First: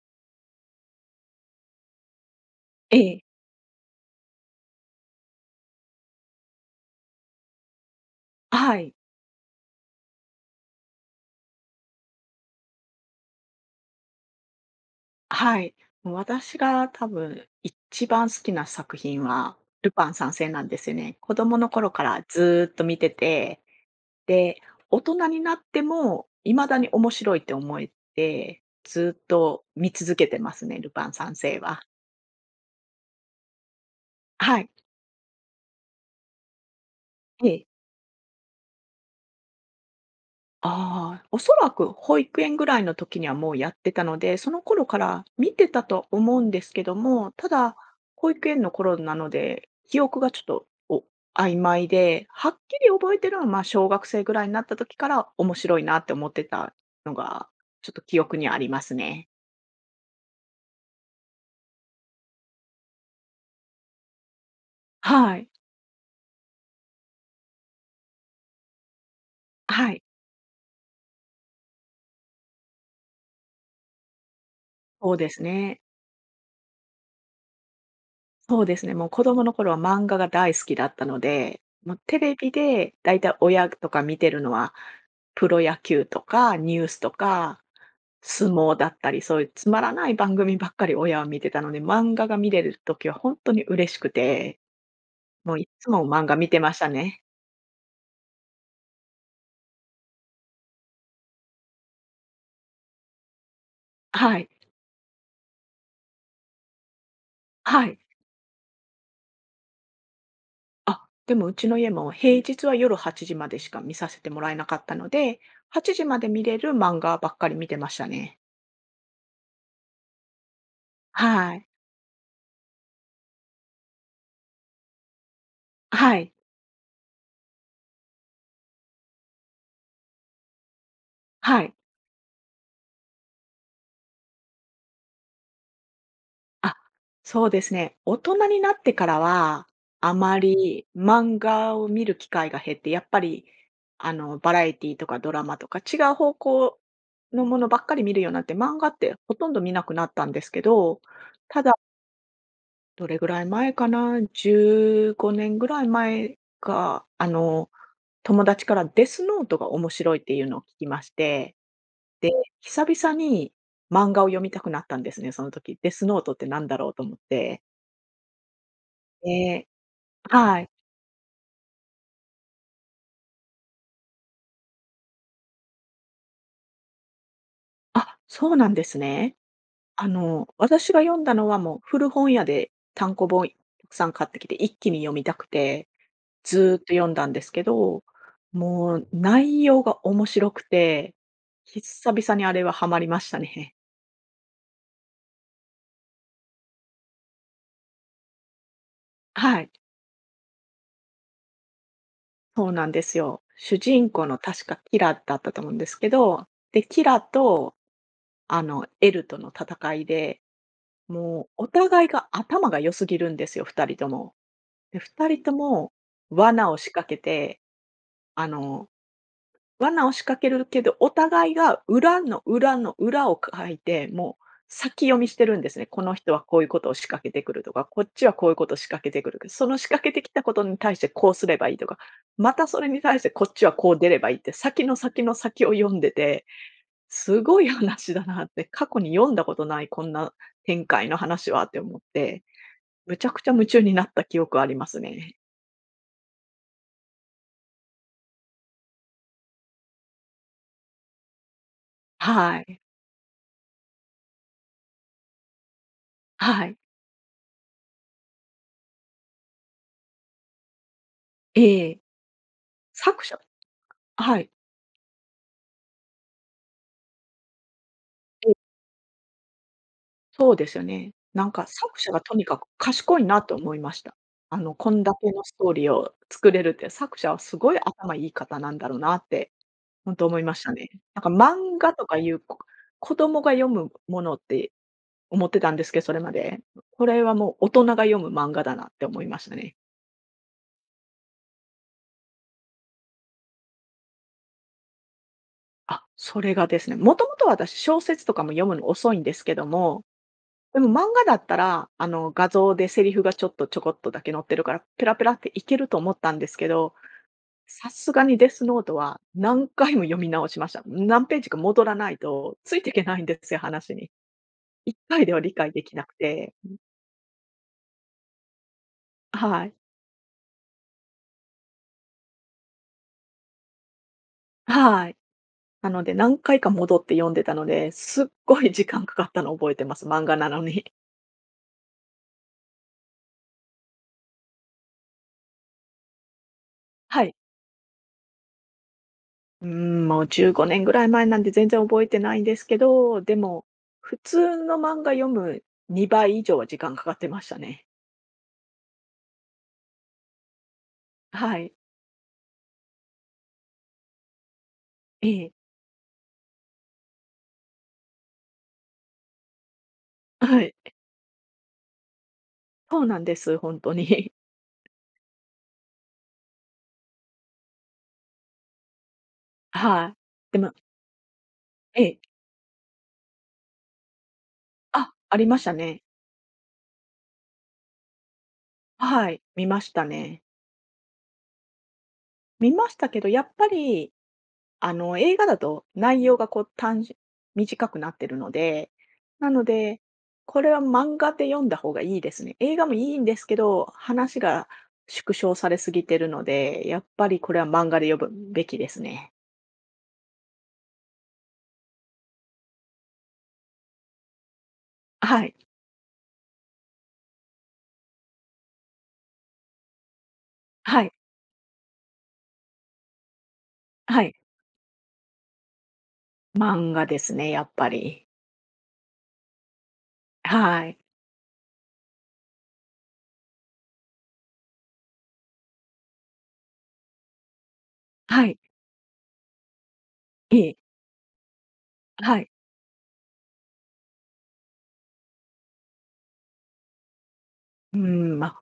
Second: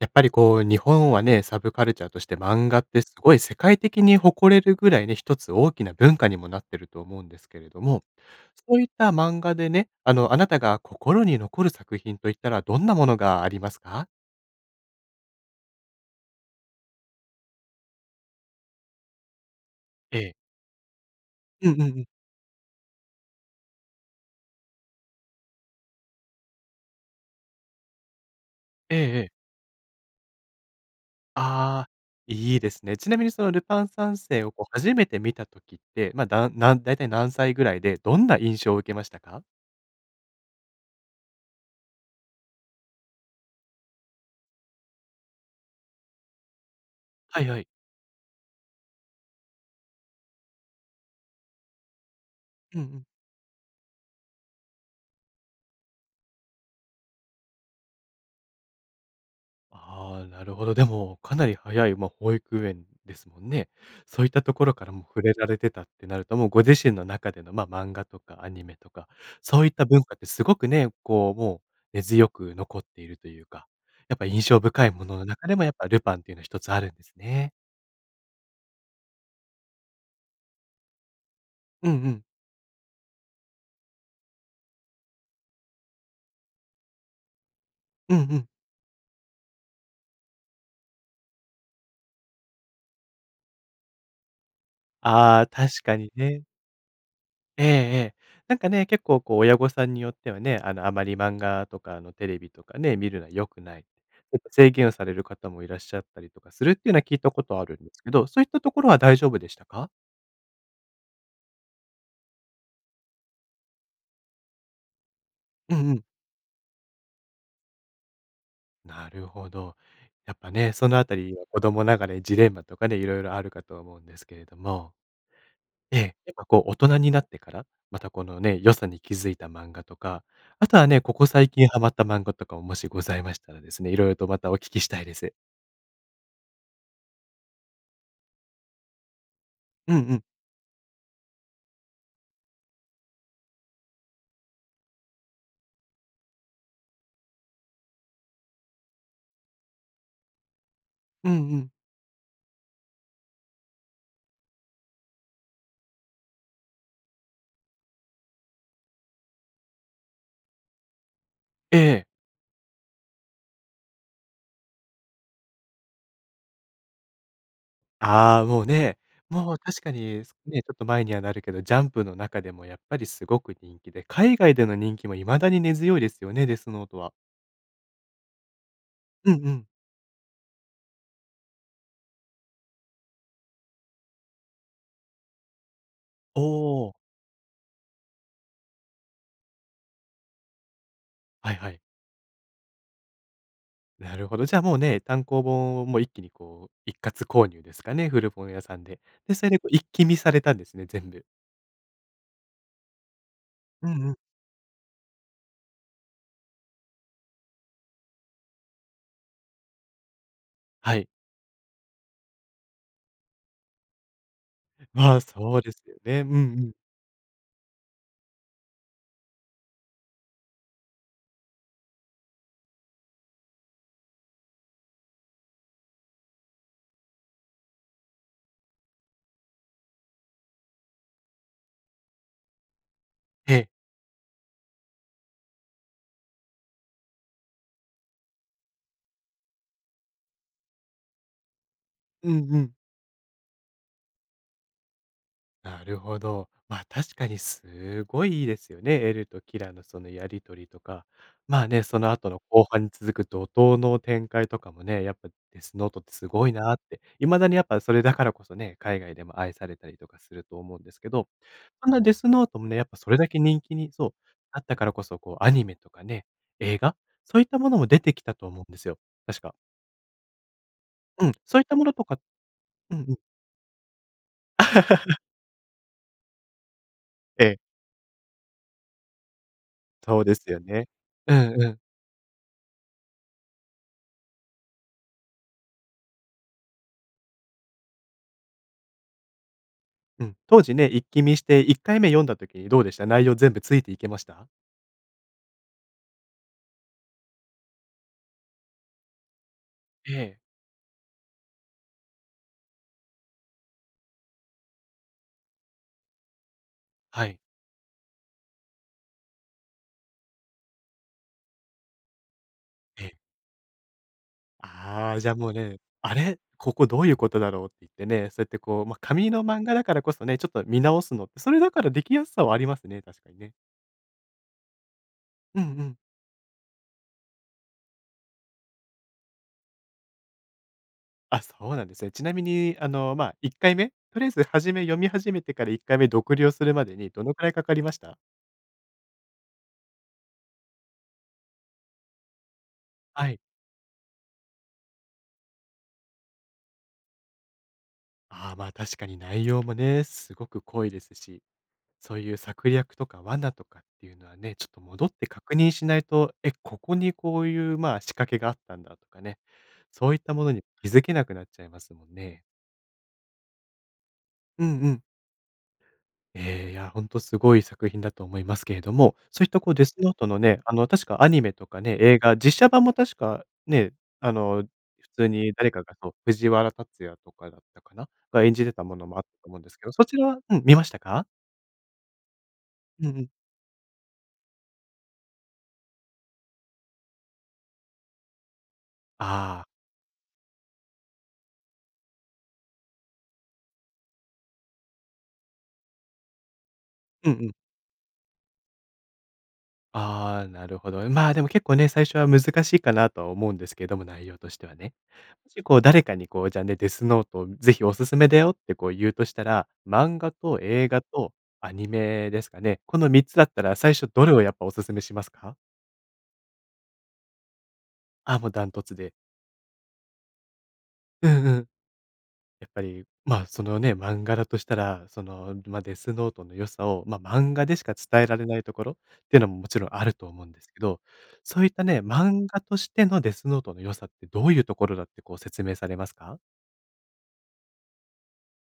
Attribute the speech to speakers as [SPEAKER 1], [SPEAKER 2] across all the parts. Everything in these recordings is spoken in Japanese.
[SPEAKER 1] やっぱりこう日本はね、サブカルチャーとして漫画っ
[SPEAKER 2] え
[SPEAKER 1] てす
[SPEAKER 2] え。
[SPEAKER 1] ごい世界的に誇れるぐらいね、1つ大きな文化にもなってると思うんですけれども、
[SPEAKER 2] あ、は
[SPEAKER 1] そういっ
[SPEAKER 2] い。
[SPEAKER 1] た漫画でね、あの、あなたが心に残る作品と言ったらどんなものがありますか？
[SPEAKER 2] はい。もう私が多分、いっちばん好きな作品は、ルパン
[SPEAKER 1] え
[SPEAKER 2] 三
[SPEAKER 1] え。
[SPEAKER 2] 世なんですよね。子供の
[SPEAKER 1] うんう
[SPEAKER 2] 頃
[SPEAKER 1] んう
[SPEAKER 2] か
[SPEAKER 1] ん。
[SPEAKER 2] らずっと見てて、で、大人になっても、未だに面白いって思えて、
[SPEAKER 1] ええ
[SPEAKER 2] ず
[SPEAKER 1] え
[SPEAKER 2] っ
[SPEAKER 1] え。
[SPEAKER 2] と見続けてますね、ルパン三世は。
[SPEAKER 1] ああ、いいですね。ちなみにそのルパン三世を
[SPEAKER 2] は
[SPEAKER 1] こう、
[SPEAKER 2] い。
[SPEAKER 1] 初めて見た時って、ま、だなんだいたい何
[SPEAKER 2] え
[SPEAKER 1] 歳ぐ
[SPEAKER 2] え。
[SPEAKER 1] らいで、どんな印象を受けましたか？
[SPEAKER 2] ああ、おそらく保育園ぐらいの時にはもうやってたので、その頃から見てたと思うんですけども、
[SPEAKER 1] は
[SPEAKER 2] た
[SPEAKER 1] いはい。
[SPEAKER 2] だ、保育園の頃なので、記憶がちょっと、お曖昧で、はっ
[SPEAKER 1] う
[SPEAKER 2] き
[SPEAKER 1] んう
[SPEAKER 2] り
[SPEAKER 1] ん。
[SPEAKER 2] 覚えてるのはまあ、小学生ぐらいになった時から、面白いなって思ってたのが、ちょっと記憶にありますね。
[SPEAKER 1] ああ、なるほど。でもかなり早い、ま、保育園ですもんね。そういったところからも触れ
[SPEAKER 2] は
[SPEAKER 1] ら
[SPEAKER 2] い。
[SPEAKER 1] れてたってなると、もうご自身の中での、ま、漫画とかアニメとか、そういっ
[SPEAKER 2] あ、
[SPEAKER 1] た
[SPEAKER 2] はい。
[SPEAKER 1] 文化ってすごくね、こう、もう、根強く残っているというか、やっぱ印象深いも
[SPEAKER 2] ほう
[SPEAKER 1] のの
[SPEAKER 2] です
[SPEAKER 1] 中でも、やっ
[SPEAKER 2] ね。
[SPEAKER 1] ぱルパンっていうのは一つあるんですね。
[SPEAKER 2] そうですね。もう子供の頃は漫画が大好きだったので、
[SPEAKER 1] うん
[SPEAKER 2] も
[SPEAKER 1] う
[SPEAKER 2] うテ
[SPEAKER 1] ん。
[SPEAKER 2] レビでだいたい親っとか見てるのは、プロ野球とかニュースとか、
[SPEAKER 1] うんうん。
[SPEAKER 2] 相撲だったり、そういうつまらない番組ばっかり親は見てたので、漫画が見てる時はほんとに嬉しくて、
[SPEAKER 1] ああ、
[SPEAKER 2] もういっ
[SPEAKER 1] 確
[SPEAKER 2] つ
[SPEAKER 1] か
[SPEAKER 2] も
[SPEAKER 1] に
[SPEAKER 2] 漫画
[SPEAKER 1] ね。
[SPEAKER 2] 見てましたね。
[SPEAKER 1] ええええ。なんかね、結構こう親御さんによってはね、あの、あまり漫画とか、あの、テレビとかね、見るのは良くないって。
[SPEAKER 2] あ、
[SPEAKER 1] ちょ
[SPEAKER 2] は
[SPEAKER 1] っと
[SPEAKER 2] い。
[SPEAKER 1] 制限をされる方もいらっしゃったりとかするっていうのは、聞いたことあるん
[SPEAKER 2] は
[SPEAKER 1] で
[SPEAKER 2] い。
[SPEAKER 1] すけど、そういったところは大丈夫でしたか？
[SPEAKER 2] あ、でも、うちの家も平日は夜8時までしか見させてもらえなかったので、
[SPEAKER 1] う
[SPEAKER 2] は
[SPEAKER 1] ん
[SPEAKER 2] ち
[SPEAKER 1] う
[SPEAKER 2] じ
[SPEAKER 1] ん。
[SPEAKER 2] まで見れる漫画ばっかり見てましたね。
[SPEAKER 1] なるほど。やっぱね、そのあたりは
[SPEAKER 2] は
[SPEAKER 1] 子
[SPEAKER 2] い。
[SPEAKER 1] 供ながらにジレンマとかね、色々あるかとは思うんですけれども。え
[SPEAKER 2] あ、は
[SPEAKER 1] え、や
[SPEAKER 2] い。
[SPEAKER 1] っぱこう大人になってから、また、このね、良さに気付いた漫画とか、あとはね、ここ最
[SPEAKER 2] は
[SPEAKER 1] 近
[SPEAKER 2] い。
[SPEAKER 1] はまった漫画とかも、もしございましたらですね、色々とまたお聞きしたいです。
[SPEAKER 2] あ、そうですね。大人になってからは、
[SPEAKER 1] うん
[SPEAKER 2] あ
[SPEAKER 1] うん。
[SPEAKER 2] まり漫画を見る機会が減って、やっぱりあの、バラエティーとかドラマとか違う方向のものばっかり見るようになって、漫画ってほとんど見なくなったんですけど、
[SPEAKER 1] うんう
[SPEAKER 2] た
[SPEAKER 1] ん。
[SPEAKER 2] だどれぐらい前かな？15年ぐらい前か、あの友達からデスノートが面白いっていうのを聞きまして、
[SPEAKER 1] ええ。
[SPEAKER 2] で、久々に漫画を読みたくなったんですね、その時。「デスノートって何だろう」と思って。
[SPEAKER 1] ああ、もうね、もう
[SPEAKER 2] で
[SPEAKER 1] 確かに
[SPEAKER 2] は
[SPEAKER 1] ね、ち
[SPEAKER 2] い。
[SPEAKER 1] ょっと前にはなるけど、ジャンプの中でもやっぱりすごく人気で、海外での人気も未だに根強いですよね、デスノートは。
[SPEAKER 2] あ、そうなんです
[SPEAKER 1] うん
[SPEAKER 2] ね。
[SPEAKER 1] うん。
[SPEAKER 2] あの、私が読んだのはもう、古本屋で単行本、さん買ってきて、一気に読みたくて、
[SPEAKER 1] お
[SPEAKER 2] ずっと
[SPEAKER 1] お。
[SPEAKER 2] 読んだんですけど、もう内容が面白くて、
[SPEAKER 1] はいはい。
[SPEAKER 2] ひっさびさにあれはハマりましたねへ。
[SPEAKER 1] なるほど。じゃあもうね、単行本をもう一気にこう、一括購入ですかね、古本屋さんで。で、
[SPEAKER 2] あ、
[SPEAKER 1] それで
[SPEAKER 2] は
[SPEAKER 1] こ
[SPEAKER 2] い。
[SPEAKER 1] う一気見されたんですね、全部。
[SPEAKER 2] そうなんですよ。主
[SPEAKER 1] うん
[SPEAKER 2] 人
[SPEAKER 1] うん。
[SPEAKER 2] 公の確かキラだったと思うんですけど、で、キラと、あの、エルとの戦いで、
[SPEAKER 1] はい。
[SPEAKER 2] もうお互いが頭が良すぎるんですよ、2人とも。で、ふ
[SPEAKER 1] まあ、
[SPEAKER 2] たりと
[SPEAKER 1] そうです
[SPEAKER 2] も
[SPEAKER 1] よね。うんう
[SPEAKER 2] 罠
[SPEAKER 1] ん。
[SPEAKER 2] を仕掛けて、あの、罠を仕掛けるけど、お互いが裏の裏の裏をかいて、もう、先読みしてるんですね。この人はこういうことを仕掛けてくるとか、こっちはこういうことを仕掛けてくるか、その仕掛けてきたことに対してこうすればいいとか、またそれに対してこっ
[SPEAKER 1] え
[SPEAKER 2] ち
[SPEAKER 1] え。
[SPEAKER 2] はこう出ればいいって、先の先の先を読んでて、すごい話だなって、過去に読んだことないこんな展開の話はって思っ
[SPEAKER 1] うん
[SPEAKER 2] て、
[SPEAKER 1] うん。
[SPEAKER 2] むちゃくちゃ夢中になった記憶ありますね。
[SPEAKER 1] なるほど。ま、確かにすごいいいですよね。エルとキラのそのやり取りとか。まあね、その後の
[SPEAKER 2] は
[SPEAKER 1] 後
[SPEAKER 2] い。
[SPEAKER 1] 半に続く怒涛の展開とかもね、やっぱデスノートってすごい
[SPEAKER 2] は
[SPEAKER 1] な
[SPEAKER 2] い。
[SPEAKER 1] って、未だにやっぱそれだからこそね、海外でも愛されたりとかすると思うんですけど、
[SPEAKER 2] え
[SPEAKER 1] そん
[SPEAKER 2] え。
[SPEAKER 1] なデスノートもね、やっぱそれ
[SPEAKER 2] 作
[SPEAKER 1] だ
[SPEAKER 2] 者
[SPEAKER 1] け人気にそう
[SPEAKER 2] はい。
[SPEAKER 1] なったからこそ、こうアニメとかね、映画、そういったものも出てきたと
[SPEAKER 2] [unintelligible]
[SPEAKER 1] 思うんですよ、確か。
[SPEAKER 2] そうですよね。
[SPEAKER 1] うん、
[SPEAKER 2] なん
[SPEAKER 1] そういっ
[SPEAKER 2] か
[SPEAKER 1] たもの
[SPEAKER 2] 作
[SPEAKER 1] と
[SPEAKER 2] 者
[SPEAKER 1] か
[SPEAKER 2] がとにかく
[SPEAKER 1] うんうん。
[SPEAKER 2] 賢いなと思いました。あのこんだ けのストーリーを作れるって、作者は
[SPEAKER 1] え
[SPEAKER 2] す
[SPEAKER 1] え。
[SPEAKER 2] ごい頭いい方なんだろうなってほん
[SPEAKER 1] そ
[SPEAKER 2] と
[SPEAKER 1] うで
[SPEAKER 2] 思い
[SPEAKER 1] す
[SPEAKER 2] ま
[SPEAKER 1] よ
[SPEAKER 2] した
[SPEAKER 1] ね。
[SPEAKER 2] ね。なんか
[SPEAKER 1] うんう
[SPEAKER 2] 漫
[SPEAKER 1] ん。
[SPEAKER 2] 画とかいうこ子供が読むものって思ってたんですけ、それまで。これはもう大人が読む漫画だなって思いましたね。
[SPEAKER 1] うん、当時ね、一気見して、1回目読んだ時どうでした？内容全部ついていけました？
[SPEAKER 2] あ、それがですね、もともと私、小説とかも読むの遅いんですけども。
[SPEAKER 1] ええ。
[SPEAKER 2] でも漫画だったらあの、画像でセリフがちょっと、ちょこっとだけ載ってるから、ペラペラっていけると思ったんですけど、
[SPEAKER 1] はい。
[SPEAKER 2] さすがにデスノートは何回も読み直しました。何ページか戻らないと、ついていけ
[SPEAKER 1] ええ。
[SPEAKER 2] ないんですよ、話に。いっ
[SPEAKER 1] あ
[SPEAKER 2] か
[SPEAKER 1] あ、
[SPEAKER 2] い
[SPEAKER 1] じゃ
[SPEAKER 2] で
[SPEAKER 1] あ
[SPEAKER 2] は
[SPEAKER 1] もう
[SPEAKER 2] 理解
[SPEAKER 1] ね、
[SPEAKER 2] できな
[SPEAKER 1] あ
[SPEAKER 2] く
[SPEAKER 1] れ、
[SPEAKER 2] て。
[SPEAKER 1] ここどういうことだろうっていってね、そうやってこう、ま、紙の
[SPEAKER 2] あ、
[SPEAKER 1] 漫
[SPEAKER 2] は
[SPEAKER 1] 画
[SPEAKER 2] い。
[SPEAKER 1] だからこそね、ちょっと見直すのって、それだからできやすさはありますね、確かにね。
[SPEAKER 2] あ、はい。
[SPEAKER 1] うんう
[SPEAKER 2] な
[SPEAKER 1] ん。
[SPEAKER 2] ので何回か戻って読んでたので、すっごい時間掛かったの覚えてます、漫画なのに。
[SPEAKER 1] あ、そうなんですね。ちなみに、あの、まあ、1回目、とりあえず初め、読み始めてから1回目読了するまでに
[SPEAKER 2] は
[SPEAKER 1] ど
[SPEAKER 2] い。
[SPEAKER 1] のくらいかかりました？
[SPEAKER 2] うーん、もう15年ぐらい前なんで全然覚えてないんですけど、
[SPEAKER 1] は
[SPEAKER 2] で
[SPEAKER 1] い。
[SPEAKER 2] も、普通の漫画読む2倍以上は時間かかってましたね。
[SPEAKER 1] ああ、ま、確かに内容もね、すごく濃いです
[SPEAKER 2] あ、
[SPEAKER 1] し、
[SPEAKER 2] はい。
[SPEAKER 1] そういう策略とか罠とかっていうのはね、ちょっと戻って
[SPEAKER 2] ええ。
[SPEAKER 1] 確認しないと、「え、ここにこういうまあ、仕掛けがあったんだ」とかね、そういったも
[SPEAKER 2] あ、
[SPEAKER 1] の
[SPEAKER 2] は
[SPEAKER 1] に
[SPEAKER 2] い。
[SPEAKER 1] 気づけなくなっちゃいますもんね。
[SPEAKER 2] そうなんです、ほんとにひ。
[SPEAKER 1] うんうん。ええ、いや、ほんとすごい作品だと思いますけれども、そういったこう
[SPEAKER 2] あ
[SPEAKER 1] デスノー
[SPEAKER 2] は、
[SPEAKER 1] トの
[SPEAKER 2] で
[SPEAKER 1] ね、
[SPEAKER 2] も
[SPEAKER 1] あの確かアニメとかね、
[SPEAKER 2] え
[SPEAKER 1] 映
[SPEAKER 2] え。
[SPEAKER 1] 画、実写版も確かね、あの、普
[SPEAKER 2] あ、
[SPEAKER 1] 通
[SPEAKER 2] あり
[SPEAKER 1] に
[SPEAKER 2] まし
[SPEAKER 1] 誰
[SPEAKER 2] た
[SPEAKER 1] かが
[SPEAKER 2] ね。
[SPEAKER 1] と藤原竜也とかだったかな、が演じてたも
[SPEAKER 2] あ、
[SPEAKER 1] のもあっ
[SPEAKER 2] は
[SPEAKER 1] た
[SPEAKER 2] い。
[SPEAKER 1] と思うん
[SPEAKER 2] 見
[SPEAKER 1] です
[SPEAKER 2] ま
[SPEAKER 1] け
[SPEAKER 2] し
[SPEAKER 1] ど、
[SPEAKER 2] た
[SPEAKER 1] そちらは
[SPEAKER 2] ね。
[SPEAKER 1] うん、見ましたか？
[SPEAKER 2] 見まし
[SPEAKER 1] う
[SPEAKER 2] た
[SPEAKER 1] ん
[SPEAKER 2] け
[SPEAKER 1] う
[SPEAKER 2] ど、
[SPEAKER 1] ん。
[SPEAKER 2] やっぱり、あの、映画だと内容がこう単純短くなってるので、な
[SPEAKER 1] あ
[SPEAKER 2] の
[SPEAKER 1] あ。
[SPEAKER 2] で、これは漫画で読んだ方がいいですね。映画もいいんですけど、話が縮小されすぎてるので、やっぱ
[SPEAKER 1] うんう
[SPEAKER 2] りこ
[SPEAKER 1] ん。
[SPEAKER 2] れは漫画で読むべきですね。
[SPEAKER 1] ああ、なるほど。まあ、でも結構ね、最初は難しいかなとは思うんですけども、内容としてはね。
[SPEAKER 2] あ、はい。
[SPEAKER 1] 結構、誰かにこうじゃね、デスノートを是非お勧めだよってこう言うとしたら、漫画と映
[SPEAKER 2] は
[SPEAKER 1] 画
[SPEAKER 2] い。
[SPEAKER 1] とアニメですかね。この3つだったら最初
[SPEAKER 2] は
[SPEAKER 1] どれ
[SPEAKER 2] い。
[SPEAKER 1] をやっぱお勧めしますか？
[SPEAKER 2] 漫画ですね、やっぱり。
[SPEAKER 1] あ、もうダントツで。
[SPEAKER 2] はい。
[SPEAKER 1] うんうん。やっぱり、まあ、そのね、漫画だとしたら、その、ま、デスノートの良さを、ま、漫画でしか伝えら
[SPEAKER 2] は
[SPEAKER 1] れ
[SPEAKER 2] い。
[SPEAKER 1] ないところっていうのももちろんあると思うんで
[SPEAKER 2] え
[SPEAKER 1] す
[SPEAKER 2] え。
[SPEAKER 1] けど、そういったね、
[SPEAKER 2] はい。
[SPEAKER 1] 漫画としてのデスノートの良さってどういうところだってこう説明されますか？
[SPEAKER 2] うーん、ま、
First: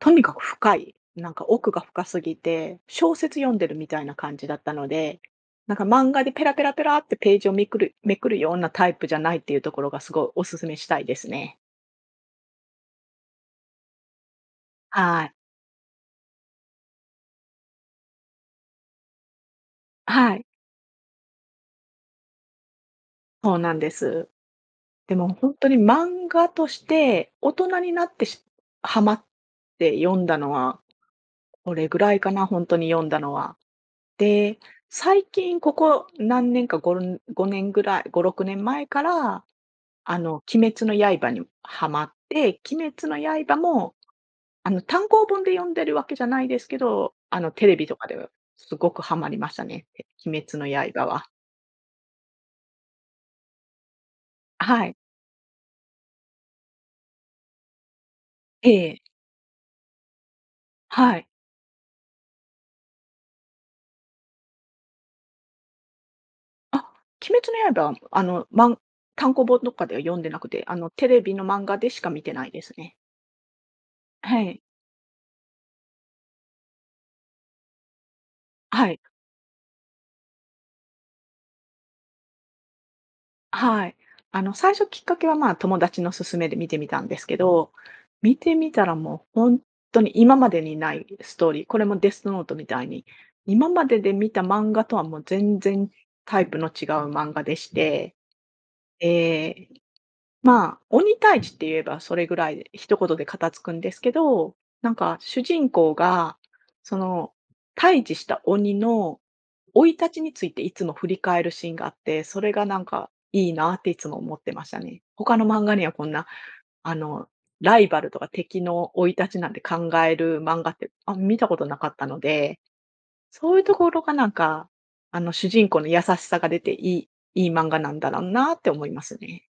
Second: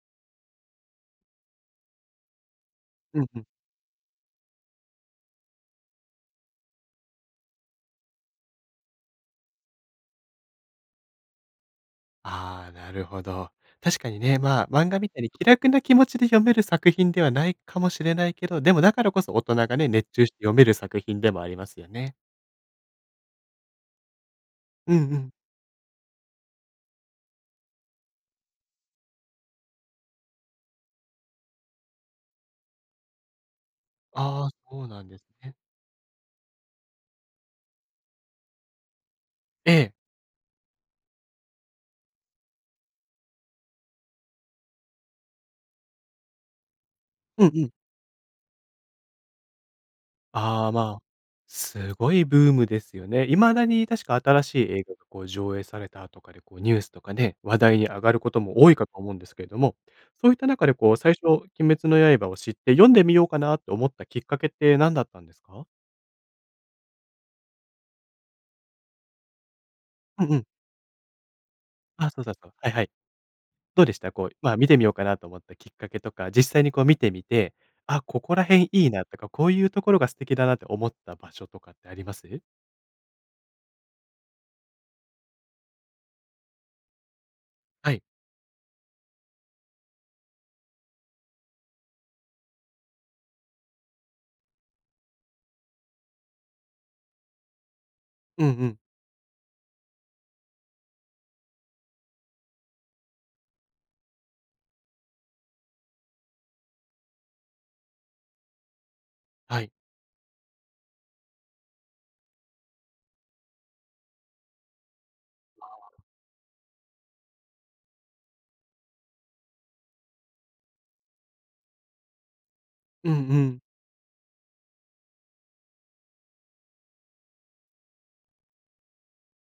[SPEAKER 2] とにかく深い、なんか奥が深すぎて、小
[SPEAKER 1] うん
[SPEAKER 2] 説
[SPEAKER 1] うん。
[SPEAKER 2] 読んでるみたいな感じだったので、なんか漫画でペラペラペラってページをめくるめくるようなタイプじゃないっていうところがすごいお勧めしたいですね。
[SPEAKER 1] ああ、なるほど。確かにね、ま、漫画みたい
[SPEAKER 2] は
[SPEAKER 1] に
[SPEAKER 2] い。
[SPEAKER 1] 気楽な気持ちで読める作品ではないかもしれないけど、でもだからこそ大人がね、熱
[SPEAKER 2] あ、
[SPEAKER 1] 中し
[SPEAKER 2] は
[SPEAKER 1] て
[SPEAKER 2] い。
[SPEAKER 1] 読める作品でもありますよね。
[SPEAKER 2] そうなんです。
[SPEAKER 1] うん
[SPEAKER 2] で
[SPEAKER 1] うん。
[SPEAKER 2] もほんとに、漫画として、大人になって、しハマって読んだのは、これぐらいかな、ほんとに読んだのは。
[SPEAKER 1] ああ、
[SPEAKER 2] で、
[SPEAKER 1] そうなんで
[SPEAKER 2] 最
[SPEAKER 1] すね。
[SPEAKER 2] 近、ここ何年か、ごん5年ぐらい、5、6年前から、
[SPEAKER 1] ええ。
[SPEAKER 2] あの、鬼滅の刃にハマって。鬼滅の刃も、あの、単行本で読んでるわけじゃないですけど、あ
[SPEAKER 1] うん
[SPEAKER 2] の、
[SPEAKER 1] う
[SPEAKER 2] テ
[SPEAKER 1] ん。
[SPEAKER 2] レビとかでは、すごくハマりましたね。て鬼滅の
[SPEAKER 1] ああ、まあ、
[SPEAKER 2] 刃は。
[SPEAKER 1] すごいブームですよね。未だに、確か、新しい
[SPEAKER 2] あ、
[SPEAKER 1] 映
[SPEAKER 2] はい。
[SPEAKER 1] 画が、こう、上映されたとかで、こう、ニュースとかね、話題に上がることも、
[SPEAKER 2] え
[SPEAKER 1] 多いかと
[SPEAKER 2] え。
[SPEAKER 1] 思うんですけれども。そういった中で、こう、最
[SPEAKER 2] はい。
[SPEAKER 1] 初、鬼滅の刃を知って、読んでみようかな、と思ったきっかけって、何だったんですか？
[SPEAKER 2] あ、鬼滅の刃はあの、まん単行本どっかでは読ん
[SPEAKER 1] う
[SPEAKER 2] で
[SPEAKER 1] んう
[SPEAKER 2] な
[SPEAKER 1] ん。
[SPEAKER 2] くて、あの、テレビの漫画でしか
[SPEAKER 1] あ、
[SPEAKER 2] 観
[SPEAKER 1] そう
[SPEAKER 2] て
[SPEAKER 1] だっ
[SPEAKER 2] な
[SPEAKER 1] た
[SPEAKER 2] いで
[SPEAKER 1] はい
[SPEAKER 2] す
[SPEAKER 1] はい。
[SPEAKER 2] ね。
[SPEAKER 1] どうでした？こう、
[SPEAKER 2] は
[SPEAKER 1] まあ、
[SPEAKER 2] い。
[SPEAKER 1] 観てみようかなと思ったきっかけとか、実際にこう、観てみて、あ、ここら辺い
[SPEAKER 2] は
[SPEAKER 1] い
[SPEAKER 2] い。
[SPEAKER 1] なとか、こういうところが素敵だなって思った場所とかってあります？
[SPEAKER 2] あ、はい。あの最初きっかけは、まあ、友達の勧めで見てみたんですけど、
[SPEAKER 1] はい。
[SPEAKER 2] 見てみたら、もうほんとに今までにないストーリー、これもデスノートみたいに、今までで見た漫画とはもう、全然タイプの違う漫画でして、
[SPEAKER 1] うんうん。
[SPEAKER 2] ええ、まあ、鬼退治って言えばそれぐらいで、一言で片付くんですけど、なんか主人公が、その、退治した鬼の
[SPEAKER 1] はい。
[SPEAKER 2] 生い立ちについていつも振り返るシーンがあって、それがなんか、いいなっていつも思ってましたね。他の漫
[SPEAKER 1] あ
[SPEAKER 2] 画には
[SPEAKER 1] あ。
[SPEAKER 2] こんな、あの、ライバルとか敵の生い立ちなんて考える漫画って、あん見たことなかったので、
[SPEAKER 1] うんう
[SPEAKER 2] そうい
[SPEAKER 1] ん。
[SPEAKER 2] うところがなんか、あの主人公の優しさが出ていいいい漫画なんだらんなって思いますね。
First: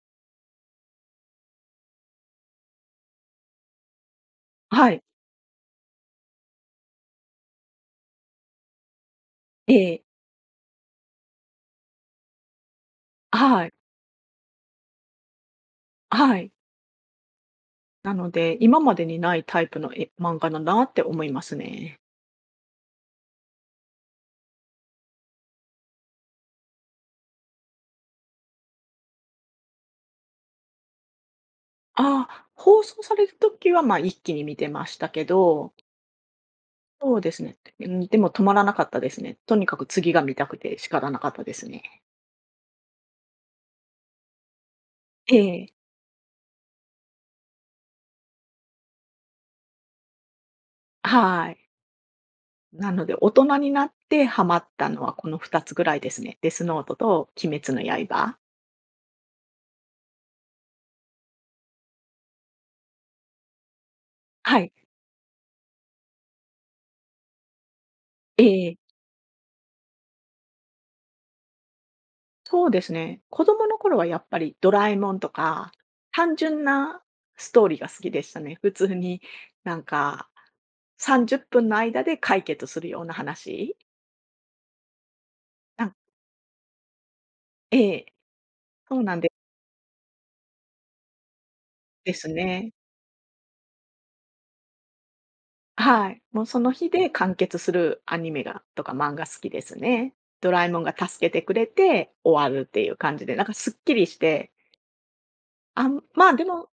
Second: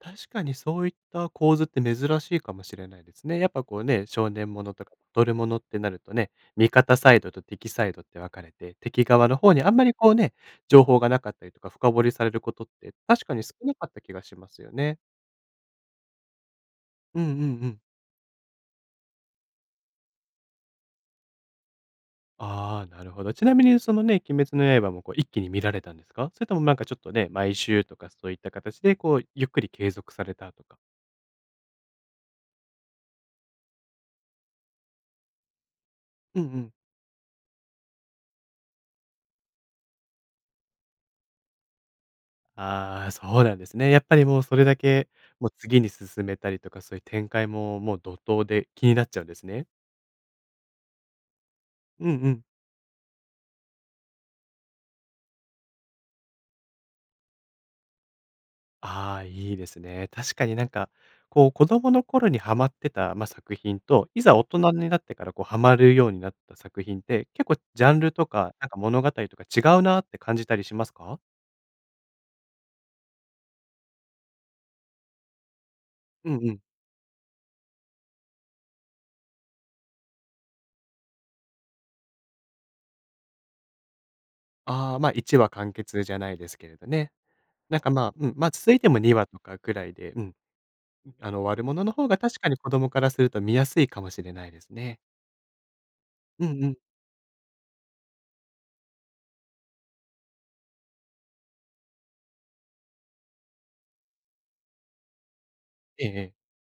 [SPEAKER 1] 確かにそういった構図って珍しいかもしれないですね。やっぱこうね、少年もの
[SPEAKER 2] あ、
[SPEAKER 1] と
[SPEAKER 2] は
[SPEAKER 1] かバ
[SPEAKER 2] い。
[SPEAKER 1] トルものってなるとね、味方サイドと敵サイドって分かれて、敵側の方にあんま
[SPEAKER 2] え
[SPEAKER 1] り
[SPEAKER 2] え。
[SPEAKER 1] こうね、情報がなかったりとか、深掘りされることって、確か
[SPEAKER 2] あ、
[SPEAKER 1] に少
[SPEAKER 2] はい。
[SPEAKER 1] なかった気がしますよね。
[SPEAKER 2] あ、はい。
[SPEAKER 1] うんうんうん。
[SPEAKER 2] なので、今までにないタイプのえ漫画だなって思いますね。
[SPEAKER 1] ああ、なるほど。ちなみにそのね、鬼滅の刃もこう一気に観られたんですか？それともなんかちょっとね、毎週とかそういった形でこう、ゆっくり継続されたとか。
[SPEAKER 2] あ、放送される時は、ま、一気に観てましたけど。
[SPEAKER 1] うんうん。
[SPEAKER 2] そうですね。にでも止まらなかったですね。とにかく次が観たくて仕方なかったですね。
[SPEAKER 1] ああ、そうなんですね。やっぱりもうそれだけ、
[SPEAKER 2] え
[SPEAKER 1] もう
[SPEAKER 2] え。
[SPEAKER 1] 次に進めたりとか、そういう展開ももう、怒涛で気になっちゃうんですね。
[SPEAKER 2] あ、はい。
[SPEAKER 1] うんうん。
[SPEAKER 2] なので、大人になってはまったのはこの2つぐらいですね。デスノートと鬼滅の刃。
[SPEAKER 1] ああ、いいですね。確かになんか、こう子供の頃にはまってた、ま、作品と、いざ大人
[SPEAKER 2] はい。
[SPEAKER 1] になってからこう、はまるようになった作品って、結構ジャンルと
[SPEAKER 2] え
[SPEAKER 1] かなんか
[SPEAKER 2] え。
[SPEAKER 1] 物語とか違うなって感じたりしますか？
[SPEAKER 2] そうですね。子供の頃はやっぱりドラえもんとか、
[SPEAKER 1] うん
[SPEAKER 2] 単
[SPEAKER 1] うん。
[SPEAKER 2] 純なストーリーが好きでしたね。普通になんか30分の間で解決するような話。
[SPEAKER 1] あ、ま、1話完
[SPEAKER 2] うん。
[SPEAKER 1] 結じゃないですけれどね。
[SPEAKER 2] え
[SPEAKER 1] なんか、
[SPEAKER 2] え、
[SPEAKER 1] ま、うん、ま、続いて
[SPEAKER 2] そ
[SPEAKER 1] も
[SPEAKER 2] う
[SPEAKER 1] に
[SPEAKER 2] なん
[SPEAKER 1] わ
[SPEAKER 2] で
[SPEAKER 1] とかくらいで、うん、あの、終わるものの方
[SPEAKER 2] で
[SPEAKER 1] が
[SPEAKER 2] す
[SPEAKER 1] 確かに子
[SPEAKER 2] ね。
[SPEAKER 1] 供からすると見やすいかもしれないですね。
[SPEAKER 2] あ、はい、も
[SPEAKER 1] う
[SPEAKER 2] うそ
[SPEAKER 1] んう
[SPEAKER 2] の
[SPEAKER 1] ん。
[SPEAKER 2] 日で完結するアニメがとか漫画好きですね。ドラえもんが助けてくれて終わるっていう感じで、なんかすっきりしてあん、
[SPEAKER 1] えええ
[SPEAKER 2] ま
[SPEAKER 1] え。
[SPEAKER 2] あ、でも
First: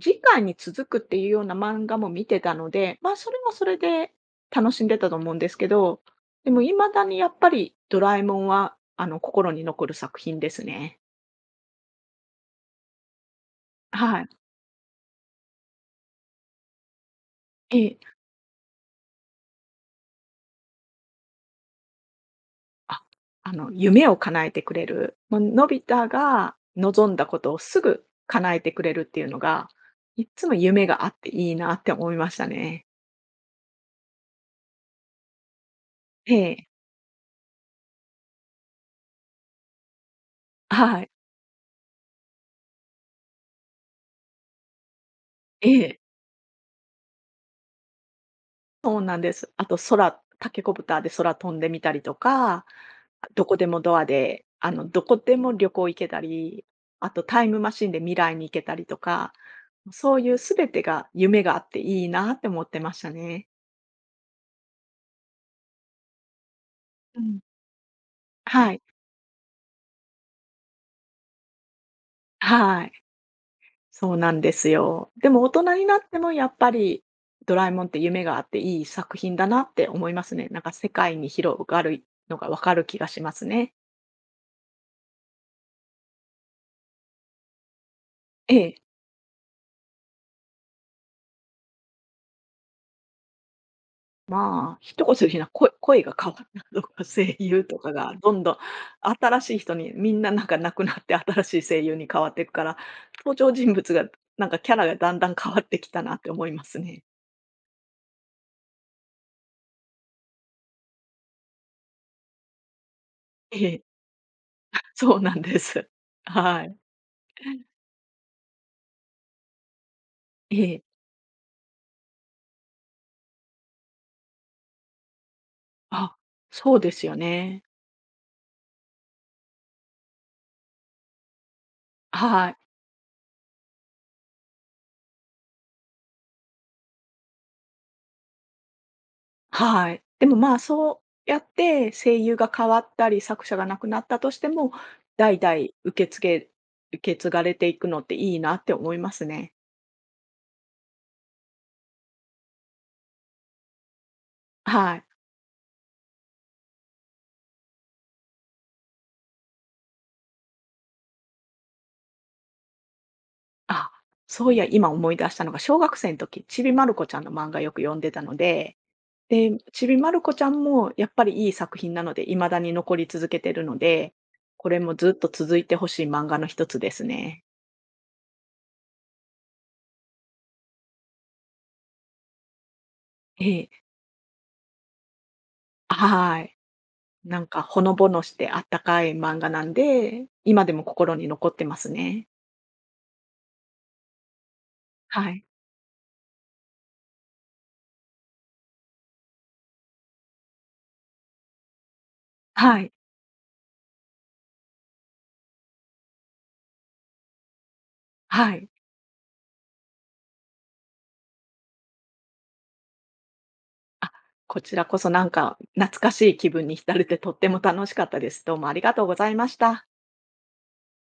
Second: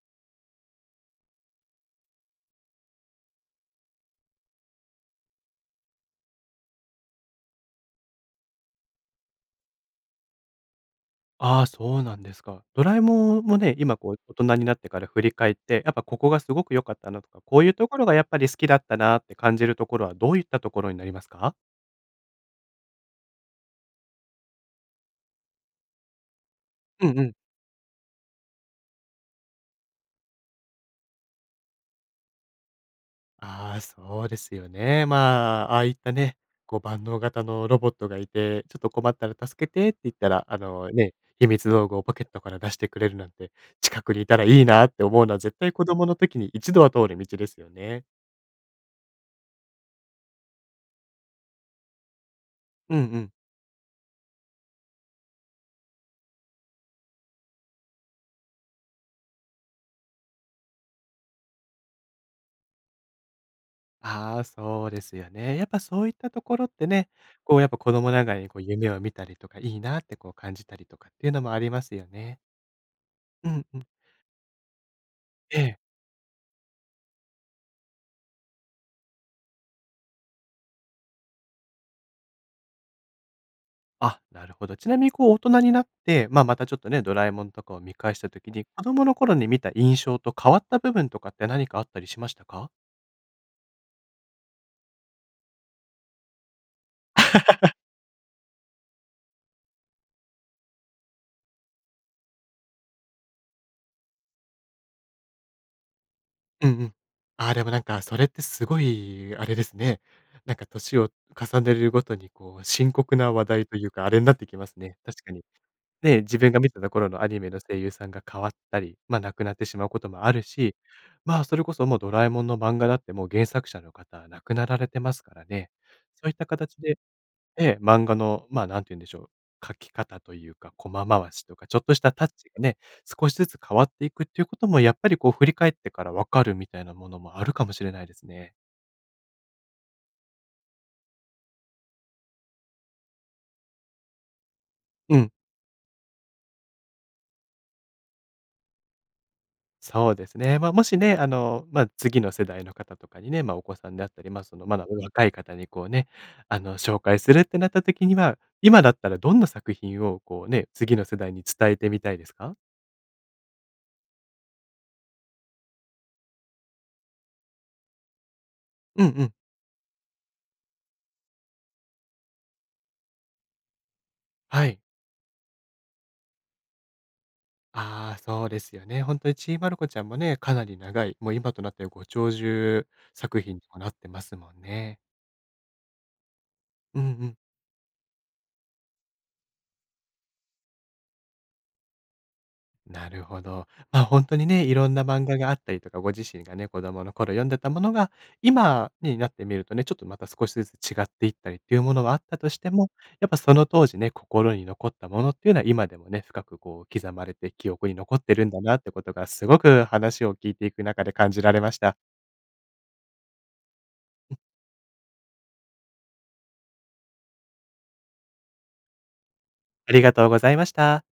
[SPEAKER 2] 次回に続くっていうような漫画も見てたので、ま、それもそれで楽しんでたと思うんですけど、でも未だにやっぱりドラえもんはあの、心に残る作品ですね。
[SPEAKER 1] ああ、そうなんですか。ドラえもんもね、今
[SPEAKER 2] あ、
[SPEAKER 1] こう
[SPEAKER 2] はい。
[SPEAKER 1] 大人になってから振り返って、やっぱここがすごく良かったなとか、こういうと
[SPEAKER 2] え
[SPEAKER 1] ころ
[SPEAKER 2] え。
[SPEAKER 1] がやっぱり好きだったなって感じるところは、どういったところになりますか？
[SPEAKER 2] あ、あの、夢を叶えてくれる。ま、のび太が
[SPEAKER 1] う
[SPEAKER 2] 望ん
[SPEAKER 1] んう
[SPEAKER 2] だ
[SPEAKER 1] ん。
[SPEAKER 2] ことをすぐ、叶えてくれるっていうのが、いっつも夢があっていいなって思いましたね。
[SPEAKER 1] あ、そうですよね。まあ、ああいった
[SPEAKER 2] へ
[SPEAKER 1] ね、
[SPEAKER 2] え。
[SPEAKER 1] こう万能型のロボットがいて、ちょっと困ったら「助けて」って言ったら、あ
[SPEAKER 2] あ、
[SPEAKER 1] の、
[SPEAKER 2] はい。
[SPEAKER 1] ね、秘密道具をポケットから出してくれるなんて、近くにいたらいいなって思うのは絶
[SPEAKER 2] え
[SPEAKER 1] 対子
[SPEAKER 2] え。
[SPEAKER 1] 供の時に一度は通る道ですよね。
[SPEAKER 2] そうなんです。あと空タケコプターで空飛んでみたりとか。
[SPEAKER 1] うんう
[SPEAKER 2] あ、
[SPEAKER 1] ん。
[SPEAKER 2] どこでもドアで、あの、どこでも旅行、行けたり。あとタイムマシンで未来に行けたりとか、そういうすべてが夢があっていいなって思ってましたね。
[SPEAKER 1] ああ、そうですよね。やっぱそういったところってね、
[SPEAKER 2] うん。
[SPEAKER 1] こうやっぱ子供ながらに、こう
[SPEAKER 2] はい。
[SPEAKER 1] 夢を見たりとかいいなってこう、感じたりとかっていうのもありますよね。
[SPEAKER 2] はい。
[SPEAKER 1] うんうん。
[SPEAKER 2] そうなんですよ。でも大
[SPEAKER 1] え
[SPEAKER 2] 人
[SPEAKER 1] え。
[SPEAKER 2] になっても、やっぱり、ドラえもんって夢があっていい作品だなって思いますね。なんか世界に広がるのが、分かる気がしますね。
[SPEAKER 1] あ、なるほど。ちなみにこう、大人になって、ま、またちょっとね、ドラえもんとかを観返した時
[SPEAKER 2] え
[SPEAKER 1] に、
[SPEAKER 2] え。
[SPEAKER 1] 子供の頃に観た印象と変わった部分とかって何かあったりしましたか？
[SPEAKER 2] まあ、一言で言うなら、声声が変わったとか。声優 とかがどんどん新しい人に。みんな、なんか亡くなって、新しい声優に変わってくから、登場人物が、なんかキャラが、だんだん変わってきたなって思いま
[SPEAKER 1] うん
[SPEAKER 2] す
[SPEAKER 1] うん。
[SPEAKER 2] ね。
[SPEAKER 1] ああ、でもなんかそれって、すごい、あれですね。なんか年を重ねるごとにこう、深刻な話
[SPEAKER 2] え
[SPEAKER 1] 題と
[SPEAKER 2] え。
[SPEAKER 1] いうか、あれになってきます
[SPEAKER 2] あ、
[SPEAKER 1] ね。
[SPEAKER 2] そう
[SPEAKER 1] 確か
[SPEAKER 2] なん
[SPEAKER 1] に。
[SPEAKER 2] です。
[SPEAKER 1] ね、自分が
[SPEAKER 2] は
[SPEAKER 1] 観
[SPEAKER 2] い。
[SPEAKER 1] てた頃のアニメの声優さんが変わったり、ま、亡くなってしまうこともある
[SPEAKER 2] え
[SPEAKER 1] し。
[SPEAKER 2] え。
[SPEAKER 1] まあ、それこそもうドラえもんの漫画だって、もう、原作者の方は亡くなられてますからね。
[SPEAKER 2] あ、
[SPEAKER 1] そういった形
[SPEAKER 2] そうで
[SPEAKER 1] で
[SPEAKER 2] すよね。
[SPEAKER 1] ええ、漫画の、まあ、何て言うんでしょう、書き方というか、コマ回しとか、ちょっとした
[SPEAKER 2] あ、
[SPEAKER 1] タッ
[SPEAKER 2] は
[SPEAKER 1] チが
[SPEAKER 2] い。
[SPEAKER 1] ね、少しずつ変わっていくっていうこともやっぱりこう振り返ってから分かる、みたいなものもあるかもしれないですね。
[SPEAKER 2] はい。でもまあ、そうやって、声優が変わったり、作者が亡くなったとしても、
[SPEAKER 1] うん。
[SPEAKER 2] 代々受けつけ受け継がれていくのっていいなって思いますね。
[SPEAKER 1] そうですね。ま、もしね、あの、ま、次の世代の方とかにね、ま、お子さんであったり、ま、そのまだお
[SPEAKER 2] はい。
[SPEAKER 1] 若い方にこうね、あの、紹介するってなった時には、今だったらどんな作品をこう、ね、次の世代に伝えてみたいですか？
[SPEAKER 2] あ、そういや、今思い出したのが小学生ん時、ちびまる子ちゃんの漫画よく読んでたので。
[SPEAKER 1] うんうん。
[SPEAKER 2] で、ちびまる子ちゃんもやっぱり、いい作品なので未だに残り続けてるので、
[SPEAKER 1] は
[SPEAKER 2] こ
[SPEAKER 1] い。
[SPEAKER 2] れもずっと続いて欲しい漫画の1つですね。
[SPEAKER 1] ああ、そうですよね。ほんとにちびまる子ちゃんもね、かなり長い、もう今となっては、ご長寿作品
[SPEAKER 2] え
[SPEAKER 1] に
[SPEAKER 2] え。
[SPEAKER 1] もなってますもんね。
[SPEAKER 2] あ、ははい。
[SPEAKER 1] うんうん。
[SPEAKER 2] なんか、ほのぼのしてあったかい漫画なんで、今でも心に残ってますね。
[SPEAKER 1] なるほど。ま、ほんとにね、色んな漫
[SPEAKER 2] は
[SPEAKER 1] 画
[SPEAKER 2] い。
[SPEAKER 1] があったりとか、ご自身がね、子供の頃読んでたものが、今になってみるとね、ちょっとまた、少しずつ違っていったりっていうものがあったとして
[SPEAKER 2] は
[SPEAKER 1] も、
[SPEAKER 2] い。
[SPEAKER 1] やっぱその当時ね、心に残ったものっていうのは今でもね、深くこう、刻まれて記憶に残ってるん
[SPEAKER 2] は
[SPEAKER 1] だ
[SPEAKER 2] い。
[SPEAKER 1] なってことがすごく話を聞いていく中で感じられました。
[SPEAKER 2] あ、
[SPEAKER 1] うん。
[SPEAKER 2] こちらこそなんか、懐かしい気分に浸れて、とっても楽しかったです。どうもありがとうございました。
[SPEAKER 1] ありがとうございました。